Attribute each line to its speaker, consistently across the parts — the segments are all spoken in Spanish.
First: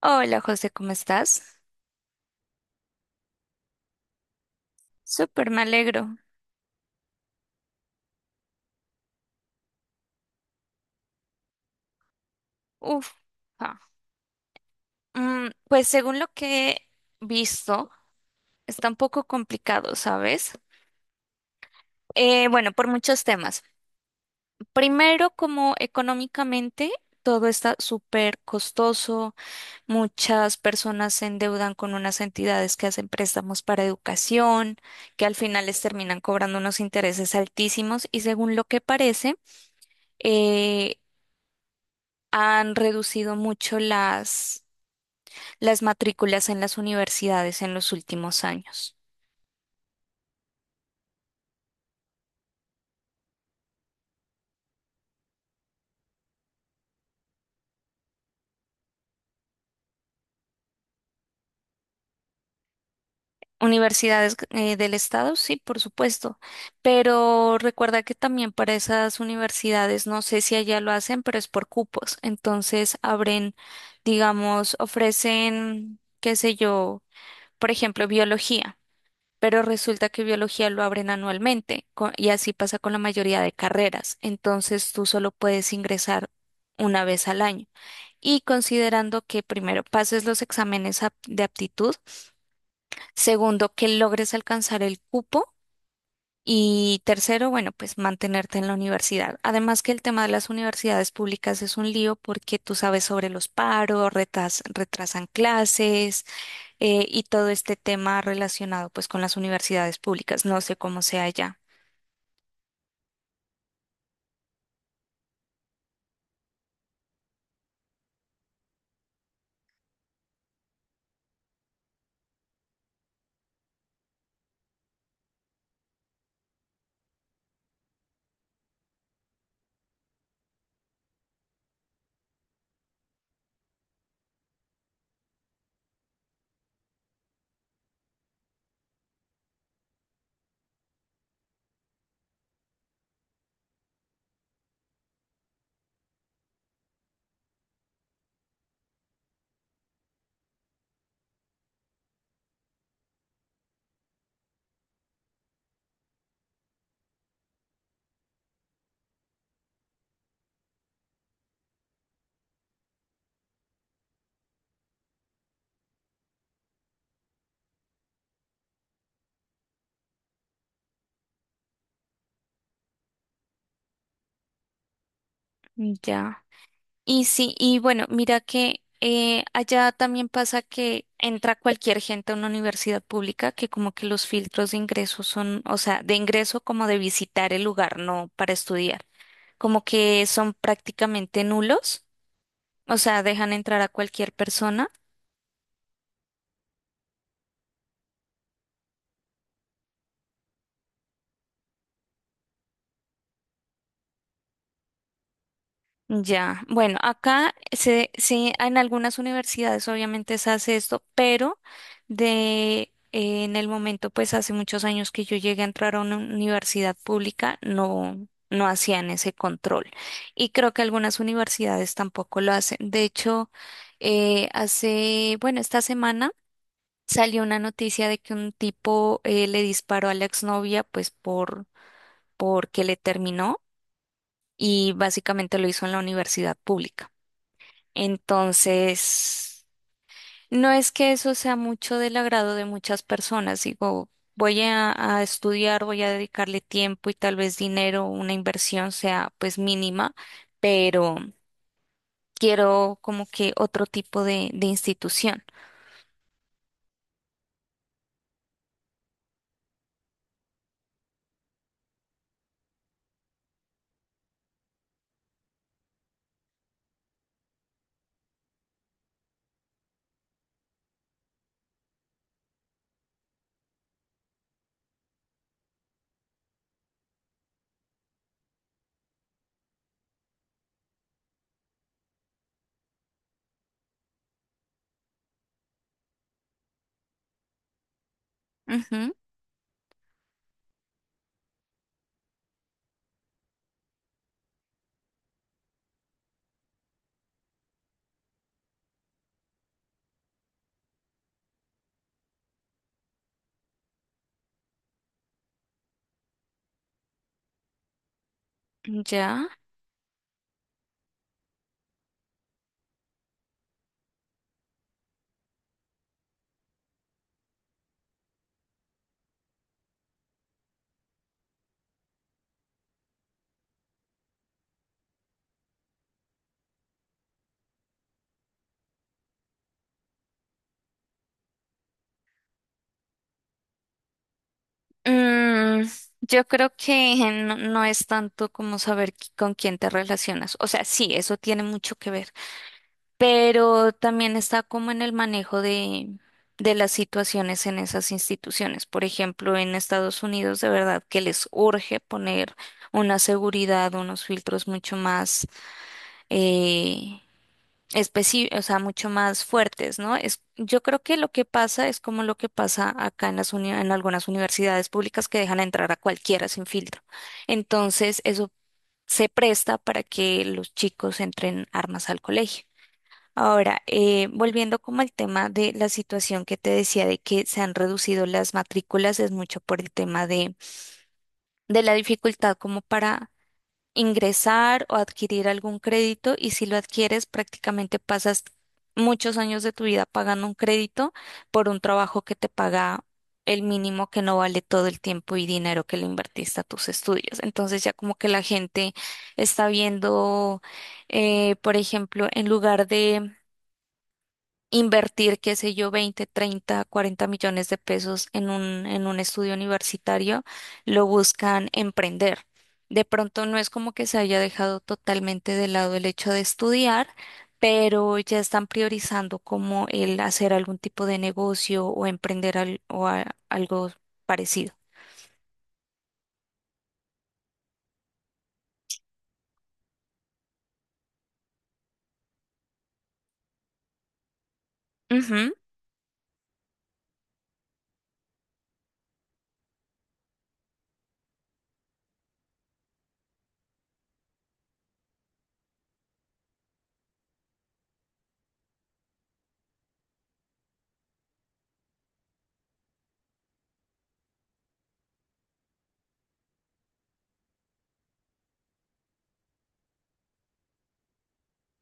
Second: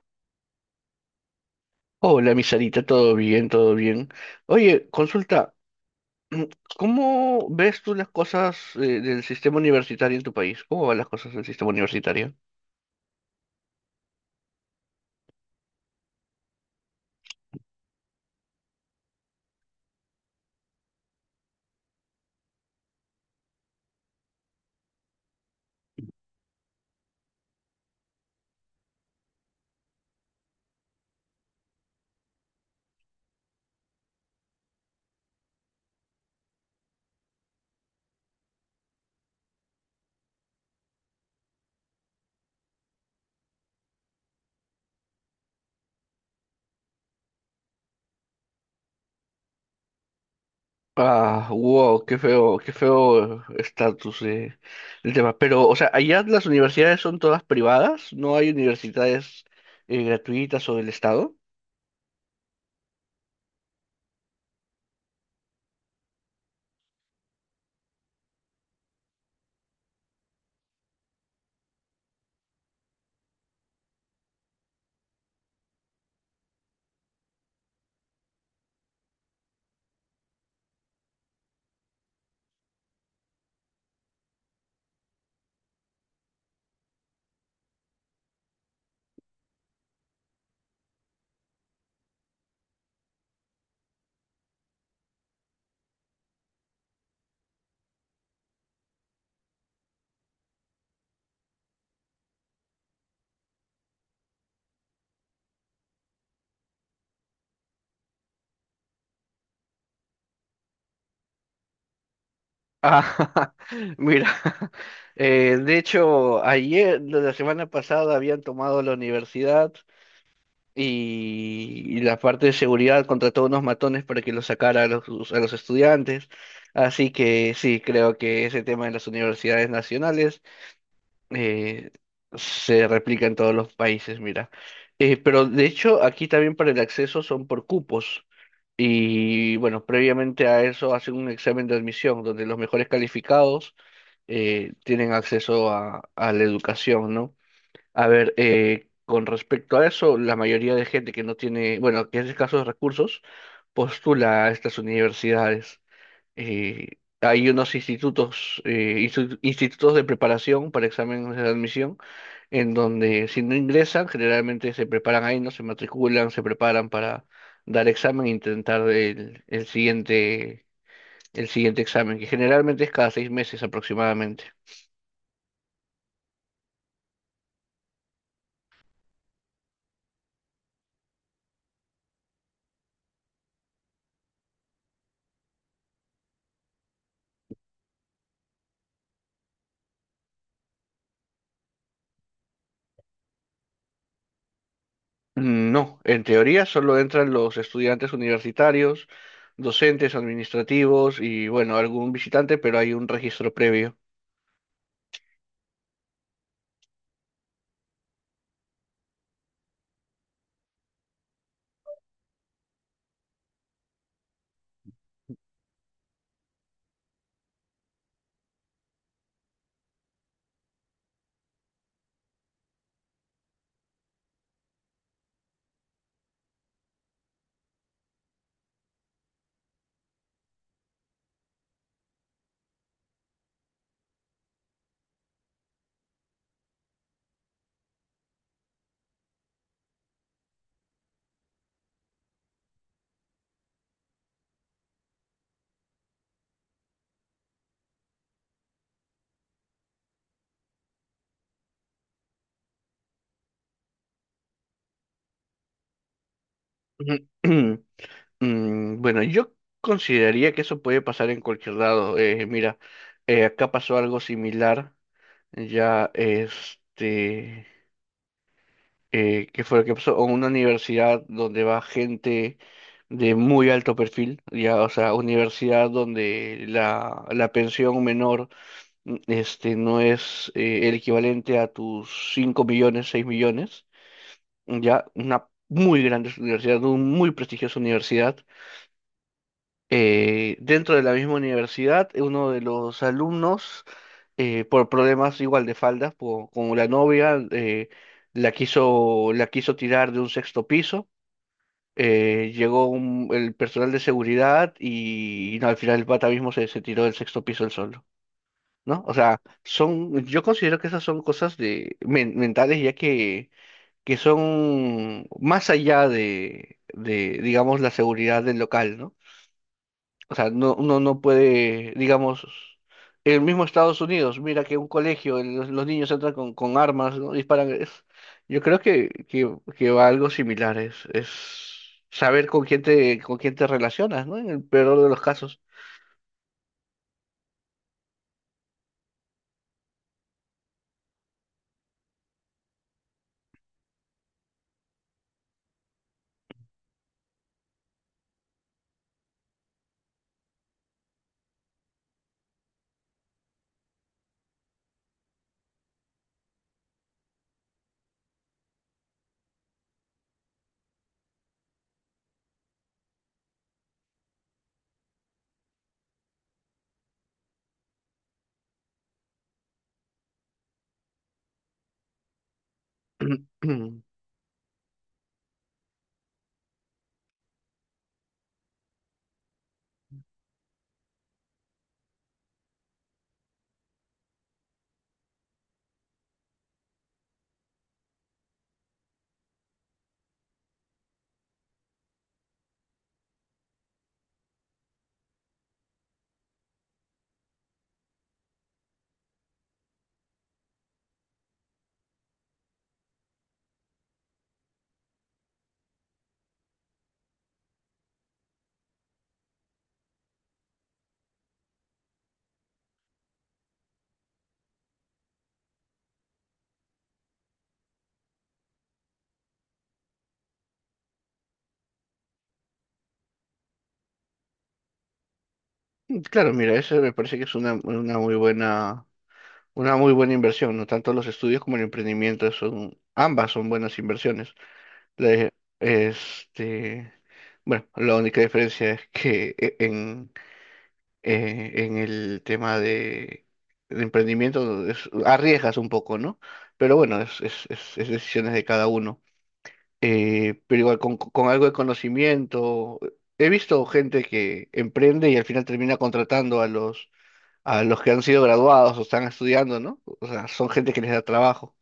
Speaker 1: Hola José, ¿cómo estás?
Speaker 2: Hola, mi Sarita, todo bien, todo bien. Oye,
Speaker 1: Súper,
Speaker 2: consulta,
Speaker 1: me alegro.
Speaker 2: mm, ¿cómo ves tú las cosas del sistema universitario en tu país? ¿Cómo van las cosas del sistema universitario?
Speaker 1: Uf. Ah. Pues según lo que he visto, está un poco complicado, ¿sabes? Bueno, por muchos temas. Primero, como económicamente, todo está súper costoso. Muchas personas se endeudan con unas entidades que hacen préstamos para educación, que al final les terminan cobrando unos intereses altísimos y según lo que parece, eh, han reducido mucho las matrículas en las universidades en los últimos años.
Speaker 2: Ah, wow, qué feo estatus del tema. Pero, o sea, allá las universidades son todas privadas, no hay universidades gratuitas o del Estado.
Speaker 1: Universidades del estado, sí, por supuesto, pero recuerda que también para esas universidades, no sé si allá lo hacen, pero es por cupos. Entonces abren, digamos, ofrecen, qué sé yo, por ejemplo, biología, pero resulta que biología lo abren anualmente y así pasa con la mayoría de carreras. Entonces tú solo puedes ingresar una vez al año. Y considerando que primero pases los exámenes de aptitud, segundo que logres alcanzar el cupo y tercero, bueno, pues mantenerte en la universidad. Además que el tema de las universidades públicas es un lío porque tú sabes sobre los paros, retrasan clases y todo este tema relacionado pues con las universidades públicas. No sé cómo sea ya.
Speaker 2: Ah, mira, de hecho, ayer, la semana pasada, habían tomado la universidad y la parte de seguridad contrató unos matones para que los sacara a los estudiantes. Así que sí, creo que ese tema en las universidades nacionales eh, se replica en todos los países, mira. Pero de hecho, aquí también para el acceso son por cupos. Y bueno, previamente a eso hacen un examen de admisión, donde los mejores calificados tienen acceso a la educación, ¿no? A ver, con respecto a eso, la mayoría de gente que no tiene, bueno, que es escaso de escasos recursos, postula a estas universidades. Eh, Hay unos institutos, institutos de preparación para exámenes de admisión en donde si no ingresan, generalmente se preparan ahí, ¿no? Se matriculan, se preparan para dar examen e intentar el siguiente examen, que generalmente es cada 6 meses aproximadamente.
Speaker 1: Ya. Y sí, y bueno, mira que allá también pasa que entra cualquier gente a una universidad pública, que como que los filtros de ingreso son, o sea, de ingreso como de visitar el lugar, no para estudiar, como que son prácticamente nulos, o sea, dejan entrar a cualquier persona.
Speaker 2: Mm, no, en teoría solo entran los estudiantes universitarios, docentes, administrativos y bueno, algún visitante, pero hay un registro previo.
Speaker 1: Ya, bueno, acá en algunas universidades obviamente se hace esto, pero de en el momento, pues hace muchos años que yo llegué a entrar a una universidad pública, no, no hacían ese control. Y creo que algunas universidades tampoco lo hacen. De hecho, bueno, esta semana salió una noticia de que un tipo le disparó a la exnovia, pues porque le terminó y básicamente lo hizo en la universidad pública. Entonces, no es que eso sea mucho del agrado de muchas personas. Digo, voy a estudiar, voy a dedicarle tiempo y tal vez dinero, una inversión sea pues mínima, pero quiero como que otro tipo de institución.
Speaker 2: Mm, bueno, yo consideraría que eso puede pasar en cualquier lado. Mira, acá pasó algo similar ya este, que fue lo que pasó, en una universidad donde va gente de muy alto perfil, ya, o sea, universidad donde la pensión menor este, no es el equivalente a tus 5 millones, 6 millones, ya, una muy grande universidad, una muy prestigiosa universidad
Speaker 1: Ujú,
Speaker 2: dentro de la misma universidad, uno de los alumnos, por problemas igual de faldas, como la novia, la quiso tirar de un sexto piso. Llegó el personal de seguridad y no, al final el pata mismo se tiró del sexto piso él solo, ¿no? O sea,
Speaker 1: ya.
Speaker 2: yo considero que esas son cosas de, mentales ya que son más allá de, digamos, la seguridad del local, ¿no? O sea, no, uno no puede, digamos, en el mismo Estados Unidos, mira que un colegio, los niños entran con armas, ¿no? Disparan. Yo creo que, va algo similar, es saber con quién te relacionas, ¿no? En el peor de los casos.
Speaker 1: Mm, yo creo que no, no es tanto como saber con quién te relacionas. O sea, sí, eso tiene mucho que ver. Pero también está como en el manejo de las situaciones en esas instituciones. Por ejemplo, en Estados Unidos, de verdad que les urge poner una seguridad, unos filtros mucho más eh, o sea, mucho más fuertes, ¿no? Es, yo creo que lo que pasa es como lo que pasa acá en las en algunas universidades públicas que dejan entrar a cualquiera sin filtro. Entonces, eso se presta para que los chicos entren armas al colegio. Ahora, volviendo como al tema de la situación que te decía de que se han reducido las matrículas, es mucho por el tema de la dificultad como para ingresar o adquirir algún crédito y si lo adquieres prácticamente pasas muchos años de tu vida pagando un crédito por un trabajo que te paga el mínimo que no vale todo el tiempo y dinero que le invertiste a tus estudios. Entonces ya como que la gente está viendo, por ejemplo, en lugar de invertir, qué sé yo, 20 30 40 millones de pesos en un estudio universitario, lo buscan emprender. De pronto no es como que se haya dejado totalmente de lado el hecho de estudiar, pero ya están priorizando como el hacer algún tipo de negocio o emprender algo parecido.
Speaker 2: Claro, mira, eso me parece que es una muy buena inversión, ¿no? Tanto los estudios como el emprendimiento ambas son buenas inversiones. Le-
Speaker 1: Ujú.
Speaker 2: este, bueno, la única diferencia es que en el tema de emprendimiento arriesgas un poco, ¿no? Pero bueno, es decisiones de cada uno. Pero igual con algo de conocimiento, he visto gente que emprende y al final termina contratando a los, que han sido graduados o están estudiando, ¿no? O sea, son gente que les da trabajo.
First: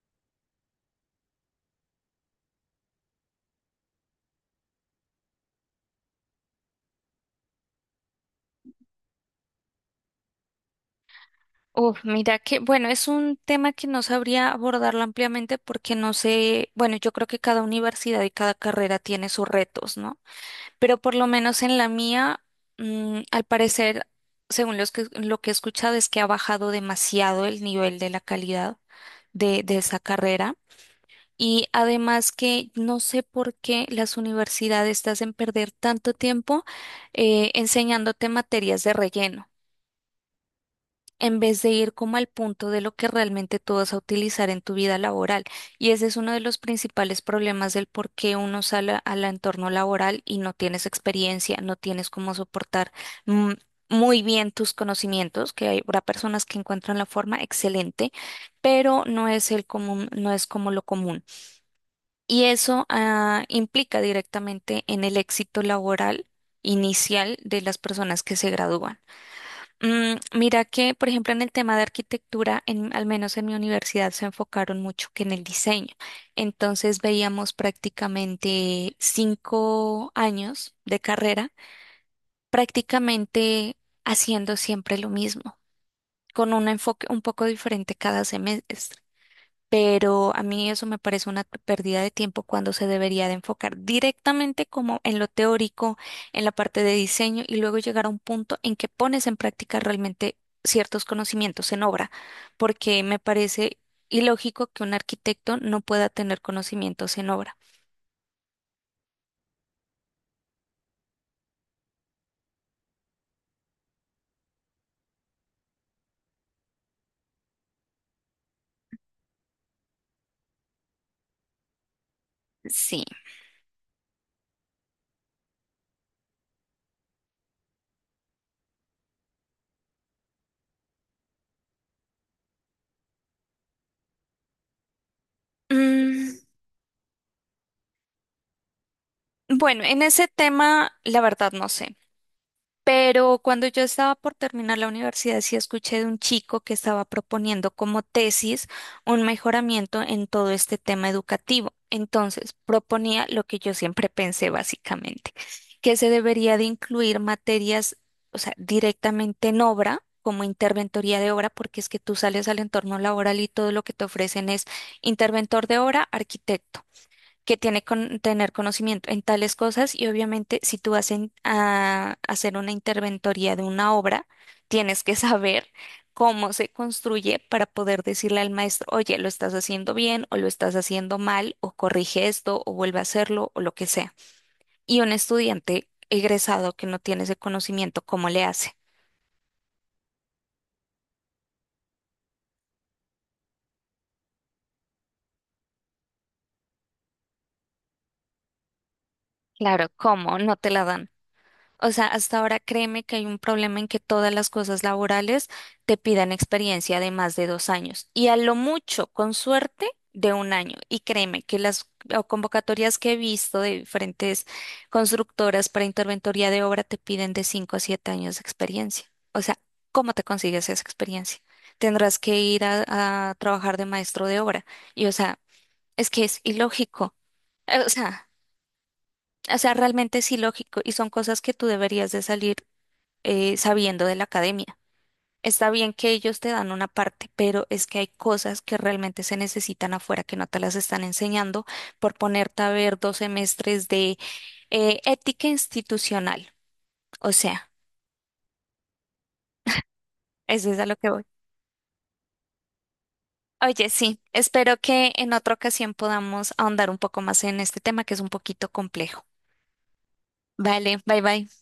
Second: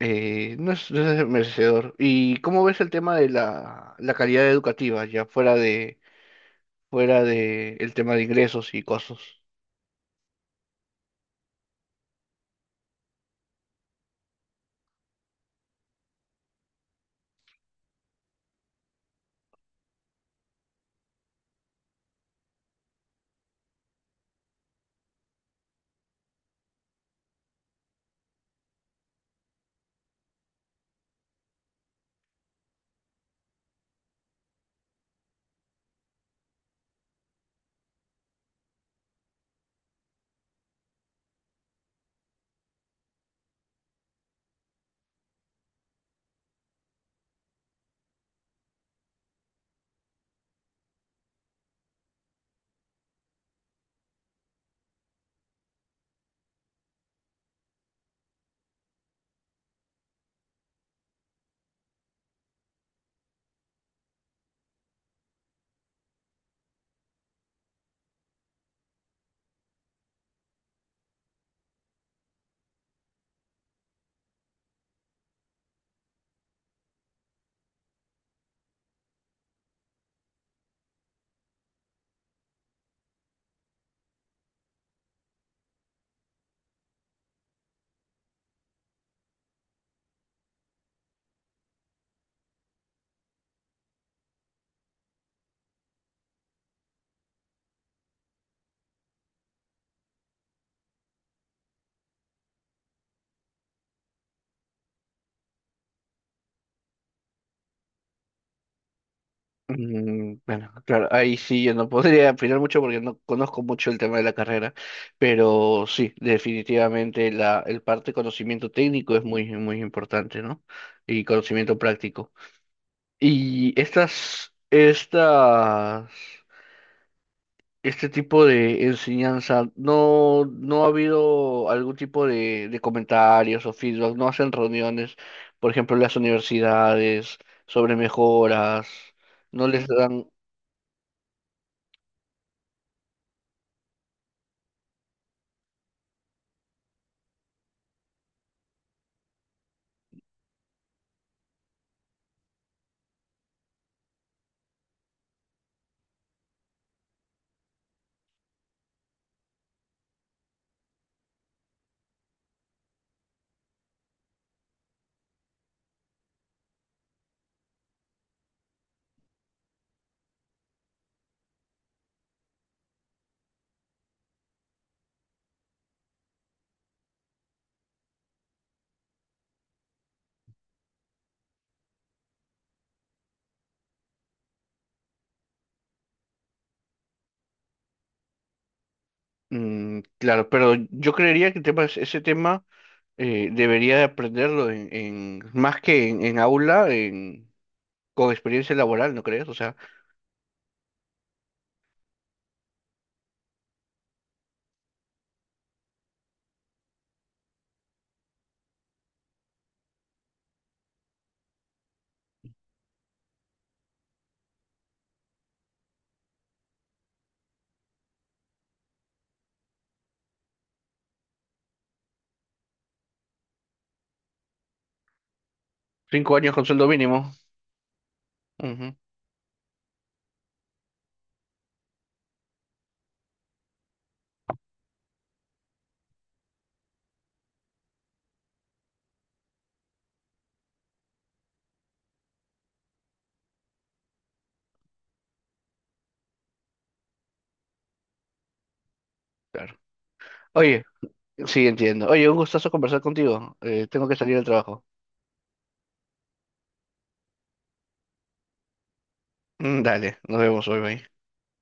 Speaker 2: No es, merecedor. ¿Y cómo ves el tema de la calidad educativa, ya fuera de el tema de ingresos y cosas?
Speaker 1: Uf, mira que, bueno, es un tema que no sabría abordarlo ampliamente porque no sé, bueno, yo creo que cada universidad y cada carrera tiene sus retos, ¿no? Pero por lo menos en la mía, al parecer, según lo que he escuchado, es que ha bajado demasiado el nivel de la calidad de esa carrera. Y además que no sé por qué las universidades te hacen perder tanto tiempo enseñándote materias de relleno en vez de ir como al punto de lo que realmente tú vas a utilizar en tu vida laboral. Y ese es uno de los principales problemas del por qué uno sale al entorno laboral y no tienes experiencia, no tienes cómo soportar mm, muy bien tus conocimientos, que habrá personas que encuentran la forma excelente, pero no es el común, no es como lo común. Y eso implica directamente en el éxito laboral inicial de las personas que se gradúan. Mira que, por ejemplo, en el tema de arquitectura, al menos en mi universidad, se enfocaron mucho que en el diseño. Entonces veíamos prácticamente 5 años de carrera, prácticamente haciendo siempre lo mismo, con un enfoque un poco diferente cada semestre. Pero a mí eso me parece una pérdida de tiempo cuando se debería de enfocar directamente como en lo teórico, en la parte de diseño y luego llegar a un punto en que pones en práctica realmente ciertos conocimientos en obra, porque me parece ilógico que un arquitecto no pueda tener conocimientos en obra.
Speaker 2: Mm, bueno, claro, ahí sí yo no podría opinar mucho porque no conozco mucho el tema de la carrera, pero sí, definitivamente el parte de conocimiento técnico es muy, muy importante, ¿no? Y conocimiento práctico.
Speaker 1: Sí.
Speaker 2: Y estas, estas este tipo de enseñanza, no ha habido algún tipo de comentarios o feedback, no hacen reuniones, por ejemplo, en las
Speaker 1: Mm,
Speaker 2: universidades, sobre mejoras, no
Speaker 1: bueno,
Speaker 2: les
Speaker 1: en
Speaker 2: dan,
Speaker 1: ese tema, la verdad no sé. Pero cuando yo estaba por terminar la universidad, sí escuché de un chico que estaba proponiendo como tesis un mejoramiento en todo este tema educativo. Entonces, proponía lo que yo siempre pensé básicamente, que se debería de incluir materias, o sea, directamente en obra, como interventoría de obra, porque es que tú sales al entorno laboral y todo lo que te ofrecen es interventor de obra, arquitecto que tiene que tener conocimiento en tales cosas y obviamente si tú vas a hacer una interventoría de una obra, tienes que saber cómo se construye para poder decirle al maestro, oye, lo estás haciendo bien o lo estás haciendo mal o corrige esto o vuelve a hacerlo o lo que sea. Y un estudiante egresado que no tiene ese conocimiento, ¿cómo le hace?
Speaker 2: mm, claro, pero yo creería que el tema, ese tema debería de aprenderlo más que en aula, con experiencia laboral, ¿no crees? O sea,
Speaker 1: Claro, ¿cómo? No te la dan. O sea, hasta ahora créeme que hay un problema en que todas las cosas laborales te pidan experiencia de más de 2 años y a lo mucho, con suerte, de un año. Y créeme que las o convocatorias que he visto de diferentes constructoras para interventoría de obra te piden de 5 a 7 años de experiencia. O sea, ¿cómo te consigues esa experiencia? Tendrás que ir a trabajar de maestro de obra. Y o sea, es que
Speaker 2: cinco
Speaker 1: es
Speaker 2: años con sueldo
Speaker 1: ilógico.
Speaker 2: mínimo.
Speaker 1: O sea,
Speaker 2: Ujú,
Speaker 1: o sea, realmente es ilógico y son cosas que tú deberías de salir sabiendo de la academia. Está bien que ellos te dan una parte, pero es que hay cosas que realmente se necesitan afuera que no te las están enseñando por ponerte a ver 2 semestres de ética institucional. O sea,
Speaker 2: claro.
Speaker 1: eso es
Speaker 2: Oye,
Speaker 1: a lo que voy.
Speaker 2: sí, entiendo. Oye, un gustazo conversar contigo.
Speaker 1: Oye,
Speaker 2: Tengo que
Speaker 1: sí,
Speaker 2: salir del
Speaker 1: espero
Speaker 2: trabajo.
Speaker 1: que en otra ocasión podamos ahondar un poco más en este tema que es un poquito complejo.
Speaker 2: Mm, dale, nos vemos, hoy
Speaker 1: Vale,
Speaker 2: bye.
Speaker 1: bye bye.